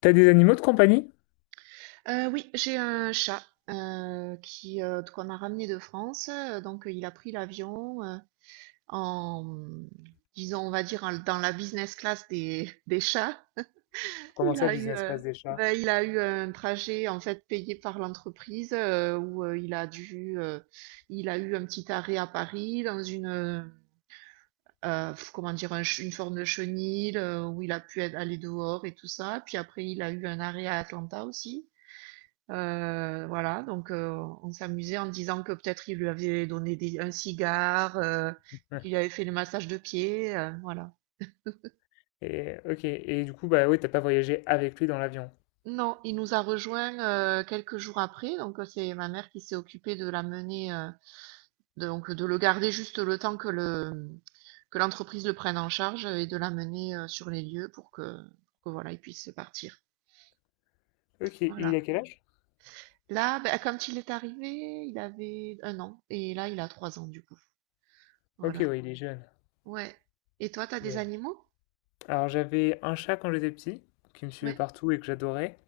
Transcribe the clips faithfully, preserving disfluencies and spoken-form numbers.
T'as des animaux de compagnie? Euh, oui, j'ai un chat euh, qui euh, qu'on a ramené de France. euh, Donc, euh, il a pris l'avion euh, en, disons, on va dire, en- dans la business class des, des chats. Comment Il ça, a eu, business euh, class des chats? ben, il a eu un trajet en fait payé par l'entreprise euh, où euh, il a dû, euh, il a eu un petit arrêt à Paris dans une, euh, euh, comment dire, un ch- une forme de chenil euh, où il a pu être- aller dehors et tout ça. Puis après, il a eu un arrêt à Atlanta aussi. Euh, voilà, donc euh, on s'amusait en disant que peut-être il lui avait donné des- un cigare, euh, Ouais. qu'il avait fait le massage de pied, euh, voilà. Et euh, ok, et du coup, bah oui, t'as pas voyagé avec lui dans l'avion. Non, il nous a rejoint euh, quelques jours après, donc euh, c'est ma mère qui s'est occupée de l'amener, euh, de- donc de le garder juste le temps que le que l'entreprise le prenne en charge et de l'amener euh, sur les lieux pour que, que voilà, il puisse partir. Ok, il Voilà. a quel âge? Là, ben, quand il est arrivé, il avait un an et là il a trois ans du coup. Ok, Voilà. oui, il est jeune. Ouais. Et toi, t'as des Bien. animaux? Alors j'avais un chat quand j'étais petit, qui me suivait Ouais, partout et que j'adorais.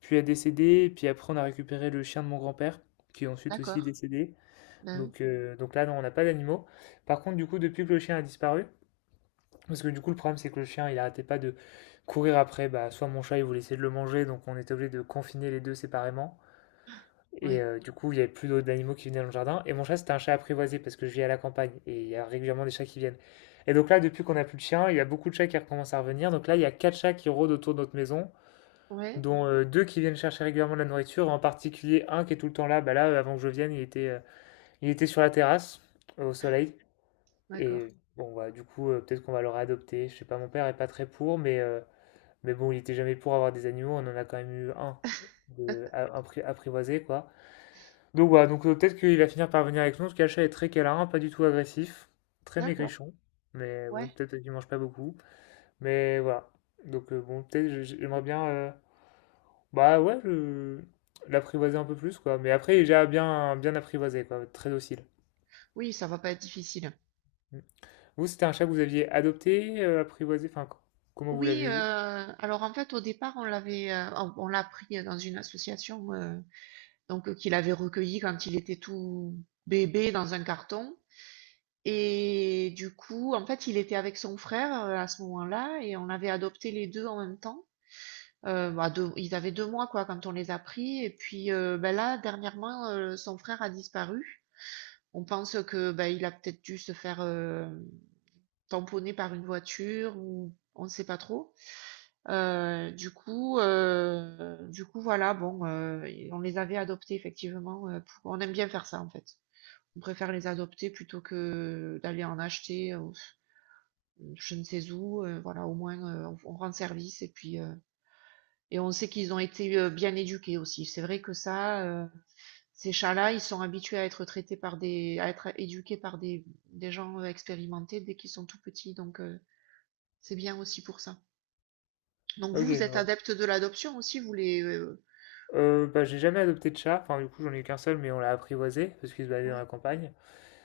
Puis il a décédé, et puis après on a récupéré le chien de mon grand-père, qui est ensuite aussi d'accord. décédé. Ben Donc, euh, donc là, non, on n'a pas d'animaux. Par contre, du coup, depuis que le chien a disparu, parce que du coup, le problème, c'est que le chien, il arrêtait pas de courir après, bah, soit mon chat, il voulait essayer de le manger, donc on était obligé de confiner les deux séparément. oui, Et ouais. euh, du coup, il y avait plus d'autres animaux qui venaient dans le jardin. Et mon chat, c'était un chat apprivoisé parce que je vis à la campagne et il y a régulièrement des chats qui viennent. Et donc là, depuis qu'on a plus de chien, il y a beaucoup de chats qui recommencent à revenir. Donc là, il y a quatre chats qui rôdent autour de notre maison, Ouais, dont euh, deux qui viennent chercher régulièrement de la nourriture, en particulier un qui est tout le temps là. Bah là, euh, avant que je vienne, il était, euh, il était sur la terrasse, euh, au soleil. d'accord. Et bon, bah, du coup, euh, peut-être qu'on va le réadopter. Je sais pas, mon père est pas très pour, mais, euh, mais bon, il était jamais pour avoir des animaux. On en a quand même eu un de, à- appri- apprivoisé, quoi. Donc voilà, donc euh, peut-être qu'il va finir par venir avec nous, parce que est très câlin, pas du tout agressif, très D'accord, maigrichon, mais ouais. bon, peut-être qu'il mange pas beaucoup, mais voilà. Donc euh, bon, peut-être je- je- j'aimerais bien, euh, bah ouais, je- l'apprivoiser un peu plus, quoi. Mais après, il est déjà bien, bien apprivoisé, quoi, très docile. Oui, ça va pas être difficile. Mm. Vous, c'était un chat que vous aviez adopté, euh, apprivoisé, enfin, co- comment vous Oui, l'avez eu? euh, alors en fait, au départ, on l'avait, euh, on, on l'a pris dans une association euh, donc euh, qu'il avait recueilli quand il était tout bébé dans un carton. Et du coup, en fait, il était avec son frère euh, à ce moment-là et on avait adopté les deux en même temps. Euh, bah, deux- ils avaient deux mois quoi quand on les a pris et puis euh, bah, là dernièrement euh, son frère a disparu. On pense que bah, il a peut-être dû se faire euh, tamponner par une voiture ou on ne sait pas trop. Euh, du coup euh, du coup voilà bon euh, et on les avait adoptés effectivement. euh, pour- On aime bien faire ça en fait. On préfère les adopter plutôt que d'aller en acheter euh, je ne sais où. Euh, voilà au moins euh, on, on rend service et puis euh, et on sait qu'ils ont été euh, bien éduqués aussi. C'est vrai que ça, euh, ces chats-là, ils sont habitués à être traités par des, à être éduqués par des, des gens euh, expérimentés dès qu'ils sont tout petits. Donc, euh, c'est bien aussi pour ça. Donc, Ok, vous, vous je êtes vois. adepte de l'adoption aussi, vous les, euh, Euh, bah, j'ai jamais adopté de chat, enfin du coup j'en ai qu'un seul mais on l'a apprivoisé parce qu'il se baladait dans ouais, la campagne.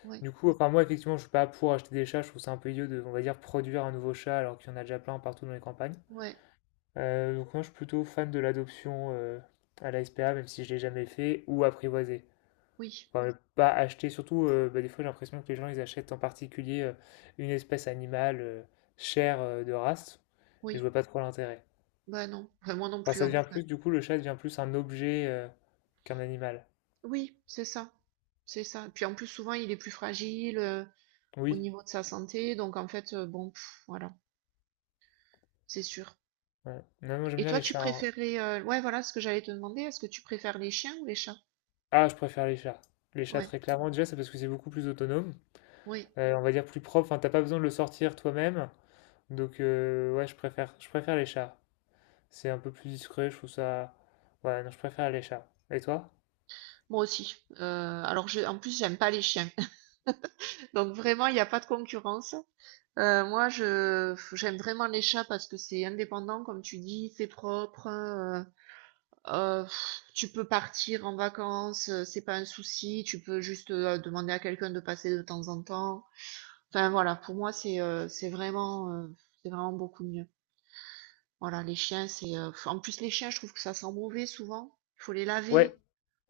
ouais, Du coup, enfin moi effectivement je suis pas pour acheter des chats, je trouve ça un peu idiot de, on va dire, produire un nouveau chat alors qu'il y en a déjà plein partout dans les campagnes. ouais, Euh, donc moi je suis plutôt fan de l'adoption euh, à la S P A même si je l'ai jamais fait ou apprivoisé. oui, Enfin mais pas acheter, surtout euh, bah, des fois j'ai l'impression que les gens ils achètent en particulier euh, une espèce animale euh, chère euh, de race et je oui, vois pas trop l'intérêt. bah non, enfin, moi non Enfin plus ça en devient tout cas. plus, du coup le chat devient plus un objet euh, qu'un animal. Oui, c'est ça, c'est ça. Puis en plus, souvent, il est plus fragile euh, au Oui. niveau de sa santé. Donc, en fait, euh, bon, pff, voilà, c'est sûr. Ouais. Non, moi j'aime Et bien toi, les tu chats, hein. Préférais, euh, ouais, voilà ce que j'allais te demander. Est-ce que tu préfères les chiens ou les chats? Ah, je préfère les chats. Les chats, Ouais, très clairement, déjà, c'est parce que c'est beaucoup plus autonome. oui, Euh, on va dire plus propre. Enfin, t'as pas besoin de le sortir toi-même. Donc, euh, ouais, je préfère, je préfère les chats. C'est un peu plus discret, je trouve ça. Ouais, non, je préfère les chats. Et toi? moi aussi. Euh, alors, je, en plus, j'aime pas les chiens. Donc vraiment, il n'y a pas de concurrence. Euh, moi, je j'aime vraiment les chats parce que c'est indépendant, comme tu dis, c'est propre. Euh, euh, pff, tu peux partir en vacances, euh, c'est pas un souci. Tu peux juste euh, demander à quelqu'un de passer de temps en temps. Enfin voilà, pour moi, c'est euh, c'est vraiment euh, c'est vraiment beaucoup mieux. Voilà, les chiens, c'est. Euh, En plus, les chiens, je trouve que ça sent mauvais souvent. Il faut les laver. Ouais,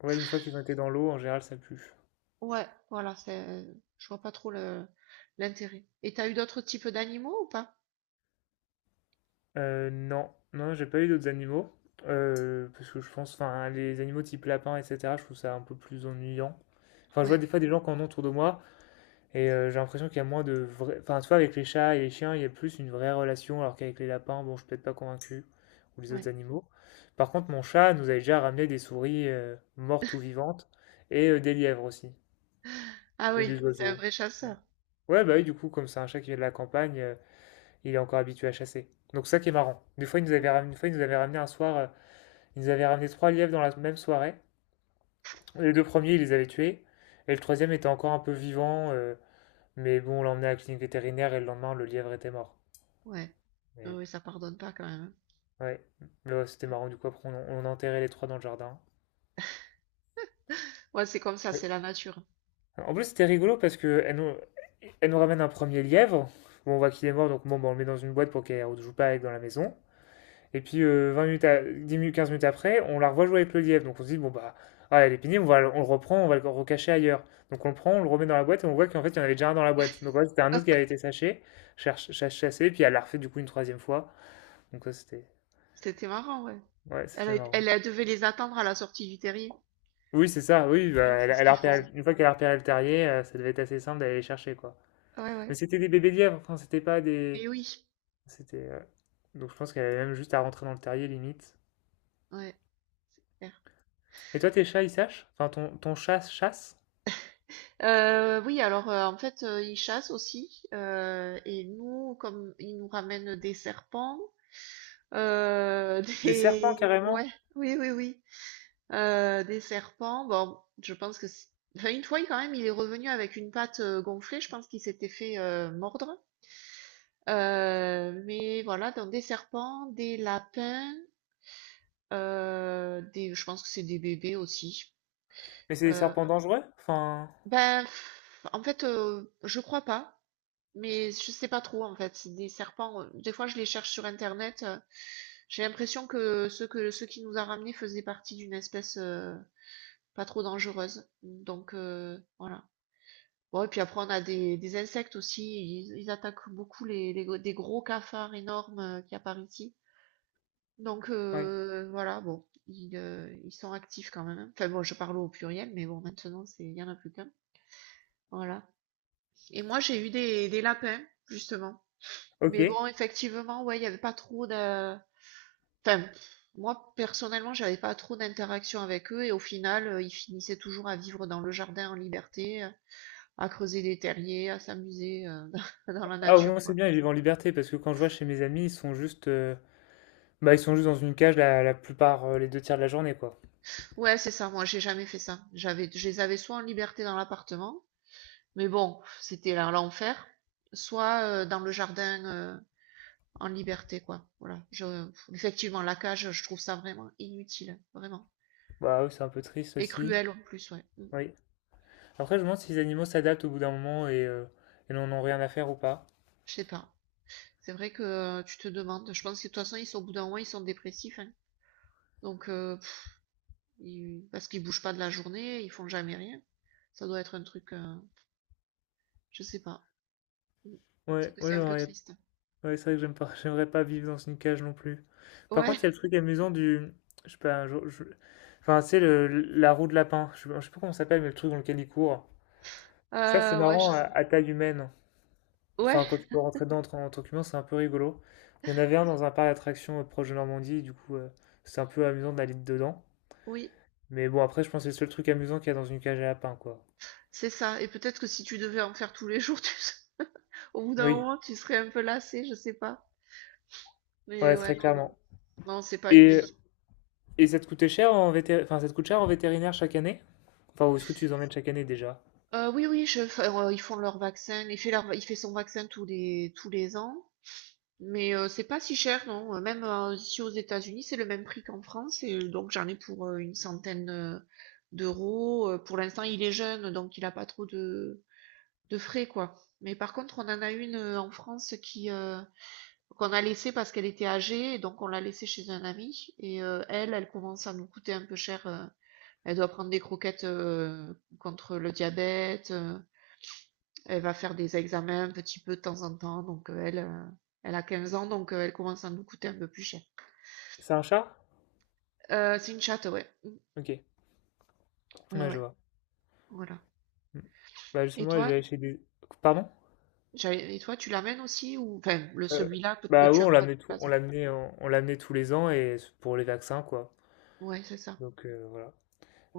ouais, une fois qu'ils ont été dans l'eau, en général, ça pue. Ouais, voilà, c'est. Euh, Je vois pas trop le l'intérêt. Et t'as eu d'autres types d'animaux ou pas? Euh, non, non, j'ai pas eu d'autres animaux. Euh, parce que je pense, enfin, les animaux type lapin, et cetera, je trouve ça un peu plus ennuyant. Enfin, je vois Ouais, des fois des gens qui en ont autour de moi. Et euh, j'ai l'impression qu'il y a moins de vrai. Enfin, tu vois, avec les chats et les chiens, il y a plus une vraie relation, alors qu'avec les lapins, bon, je suis peut-être pas convaincu, ou les autres ouais. animaux. Par contre, mon chat nous avait déjà ramené des souris euh, mortes ou vivantes, et euh, des lièvres aussi, Ah et oui, des c'est un oiseaux. vrai chasseur. Ouais, bah oui, du coup, comme c'est un chat qui vient de la campagne, euh, il est encore habitué à chasser. Donc ça qui est marrant. Des fois, il nous avait Ouais. ramené, une fois, il nous avait ramené un soir, euh, il nous avait ramené trois lièvres dans la même soirée. Les deux premiers, il les avait tués, et le troisième était encore un peu vivant. euh, Mais bon, on l'a emmené à la clinique vétérinaire et le lendemain, le lièvre était mort. Ouais. Ah Mais oui, ça pardonne pas quand même, hein. bon, ouais. Mais ouais, c'était marrant. Du coup, après, on, on a enterré les trois dans le jardin. Ouais, c'est comme ça, Oui. c'est la nature. En plus, c'était rigolo parce que elle nous, elle nous ramène un premier lièvre. Bon, on voit qu'il est mort, donc bon, bah, on le met dans une boîte pour qu'elle ne joue pas avec dans la maison. Et puis, euh, vingt minutes à- dix minutes, quinze minutes après, on la revoit jouer avec le lièvre. Donc, on se dit, bon, bah, ah, elle est pénible, on, va, on le reprend, on va le recacher ailleurs. Donc, on le prend, on le remet dans la boîte et on voit qu'en fait, il y en avait déjà un dans la boîte. Donc, ouais, c'était un autre qui avait été saché, cherche- chassé, puis elle l'a refait du coup une troisième fois. Donc, ça, c'était. C'était marrant, ouais. Ouais, Elle, a c'était été- marrant. Elle, elle devait les attendre à la sortie du terrier. Oui, c'est ça, oui, bah, Ouais, elle, c'est ce elle a qu'ils repéré, font. une fois qu'elle a repéré le terrier, euh, ça devait être assez simple d'aller les chercher, quoi. Ouais, ouais. Mais c'était des bébés lièvres, enfin, c'était pas des. Et oui. C'était. euh, Donc je pense qu'elle avait même juste à rentrer dans le terrier, limite. Ouais. Et toi, tes chats, ils sèchent? Enfin, ton, ton chat chasse? Euh, oui, alors euh, en fait, euh, ils chassent aussi. Euh, et nous, comme ils nous ramènent des serpents, euh, Des serpents, des... Ouais, carrément? oui, oui, oui. Euh, des serpents, bon, je pense que... c'est- enfin, une fois, il- quand même, il est revenu avec une patte euh, gonflée. Je pense qu'il s'était fait euh, mordre. Euh, mais voilà, donc des serpents, des lapins, euh, des... je pense que c'est des bébés aussi. Mais c'est des Euh, serpents dangereux? Enfin. ben, pff, En fait, euh, je crois pas. Mais je sais pas trop en fait. C'est Des serpents, euh, des fois je les cherche sur internet. euh, J'ai l'impression que ceux que ceux qui nous a ramenés faisaient partie d'une espèce euh, pas trop dangereuse. Donc euh, voilà. Bon, et puis après on a des, des insectes aussi. Ils, ils attaquent beaucoup les, les- des gros cafards énormes euh, qu'il y a par ici. Donc Ouais. euh, voilà, bon, ils, euh, ils sont actifs quand même. Enfin bon, je parle au pluriel, mais bon, maintenant c'est il y en a plus qu'un. Voilà. Et moi j'ai eu des, des lapins justement. Ok. Mais bon, effectivement, ouais, il n'y avait pas trop de... Enfin, moi, personnellement, j'avais pas trop d'interaction avec eux et au final, euh, ils finissaient toujours à vivre dans le jardin en liberté, euh, à creuser des terriers, à s'amuser euh, dans la Ah, au nature, moins, c'est quoi. bien, ils vivent en liberté, parce que quand je vois chez mes amis, ils sont juste. euh, Bah, ils sont juste dans une cage la, la plupart, euh, les deux tiers de la journée, quoi. Ouais, c'est ça, moi, j'ai jamais fait ça. J'avais, je les avais soit en liberté dans l'appartement, mais bon, c'était là l'enfer, soit euh, dans le jardin euh, en liberté, quoi. Voilà. Je, effectivement, la cage, je trouve ça vraiment inutile, vraiment. Bah, oui, c'est un peu triste Et aussi. cruel en plus, ouais. Mm. Oui. Après, je me demande si les animaux s'adaptent au bout d'un moment et, euh, et n'en ont rien à faire ou pas. Je sais pas. C'est vrai que euh, tu te demandes. Je pense que de toute façon, ils sont au bout d'un moment, ils sont dépressifs, hein. Donc, euh, pff, ils- parce qu'ils bougent pas de la journée, ils font jamais rien. Ça doit être un truc, euh, je sais pas. Mm. C'est Ouais, que ouais c'est un peu j'aurais. triste. Ouais, c'est vrai que j'aime pas, j'aimerais pas vivre dans une cage non plus. Par Ouais, contre, il y a le truc amusant du. Je sais pas, un jour. je- Enfin, c'est le, la roue de lapin. Je sais pas je sais pas comment ça s'appelle, mais le truc dans lequel il court. Ça, c'est euh, ouais, je marrant à, sais à taille humaine. pas. Ouais, Enfin, quand tu peux rentrer dedans en, tant en tant qu'humain, c'est un peu rigolo. Il y en avait un dans un parc d'attractions euh, proche de Normandie, du coup, euh, c'est un peu amusant d'aller dedans. oui, Mais bon, après, je pense que c'est le seul truc amusant qu'il y a dans une cage à lapin, quoi. c'est ça. Et peut-être que si tu devais en faire tous les jours, tu serais- au bout d'un Oui, moment, tu serais un peu lassé, je sais pas. Mais ouais, ouais, très non, non, clairement. non, c'est pas une Et vie. Et ça te coûtait cher en vété- enfin, ça te coûte cher en vétérinaire chaque année? Enfin, où est-ce que tu les emmènes chaque année déjà? Euh, oui, oui, je, enfin, euh, ils font leur vaccin. Il fait leur, il fait son vaccin tous les tous les ans. Mais euh, c'est pas si cher, non. Euh, Même euh, ici aux États-Unis, c'est le même prix qu'en France. Et euh, donc j'en ai pour euh, une centaine euh, d'euros. Euh, Pour l'instant, il est jeune, donc il a pas trop de, de frais, quoi. Mais par contre, on en a une euh, en France qui euh, qu'on a laissée parce qu'elle était âgée, et donc on l'a laissée chez un ami. Et euh, elle, elle commence à nous coûter un peu cher. Euh. Elle doit prendre des croquettes euh, contre le diabète. Euh, elle va faire des examens un petit peu de temps en temps, donc euh, elle, euh, elle a quinze ans, donc euh, elle commence à nous coûter un peu plus cher. C'est un chat? Euh, c'est une chatte, ouais. Mm. Ok, Ouais, ouais, ouais, je vois. voilà. Mm. Bah Et justement, je toi, vais aller chez des. Pardon? j'allais- et toi, tu l'amènes aussi ou, enfin, le Euh, celui-là, peut-être que Bah oui, tu as on pas de l'amenait tout... place, on hein. l'amenait en- on l'amenait tous les ans et c'est pour les vaccins quoi. Ouais, c'est ça. Donc euh, voilà.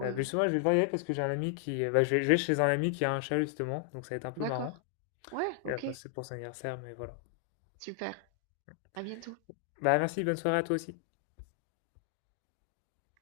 Euh, bah, ouais. justement, je vais devoir y aller parce que j'ai un ami qui, bah, je vais, je vais chez un ami qui a un chat justement, donc ça va être un peu marrant. D'accord. Ouais, Et, ok, enfin, c'est pour son anniversaire, mais voilà. super. À bientôt. Bah merci, bonne soirée à toi aussi.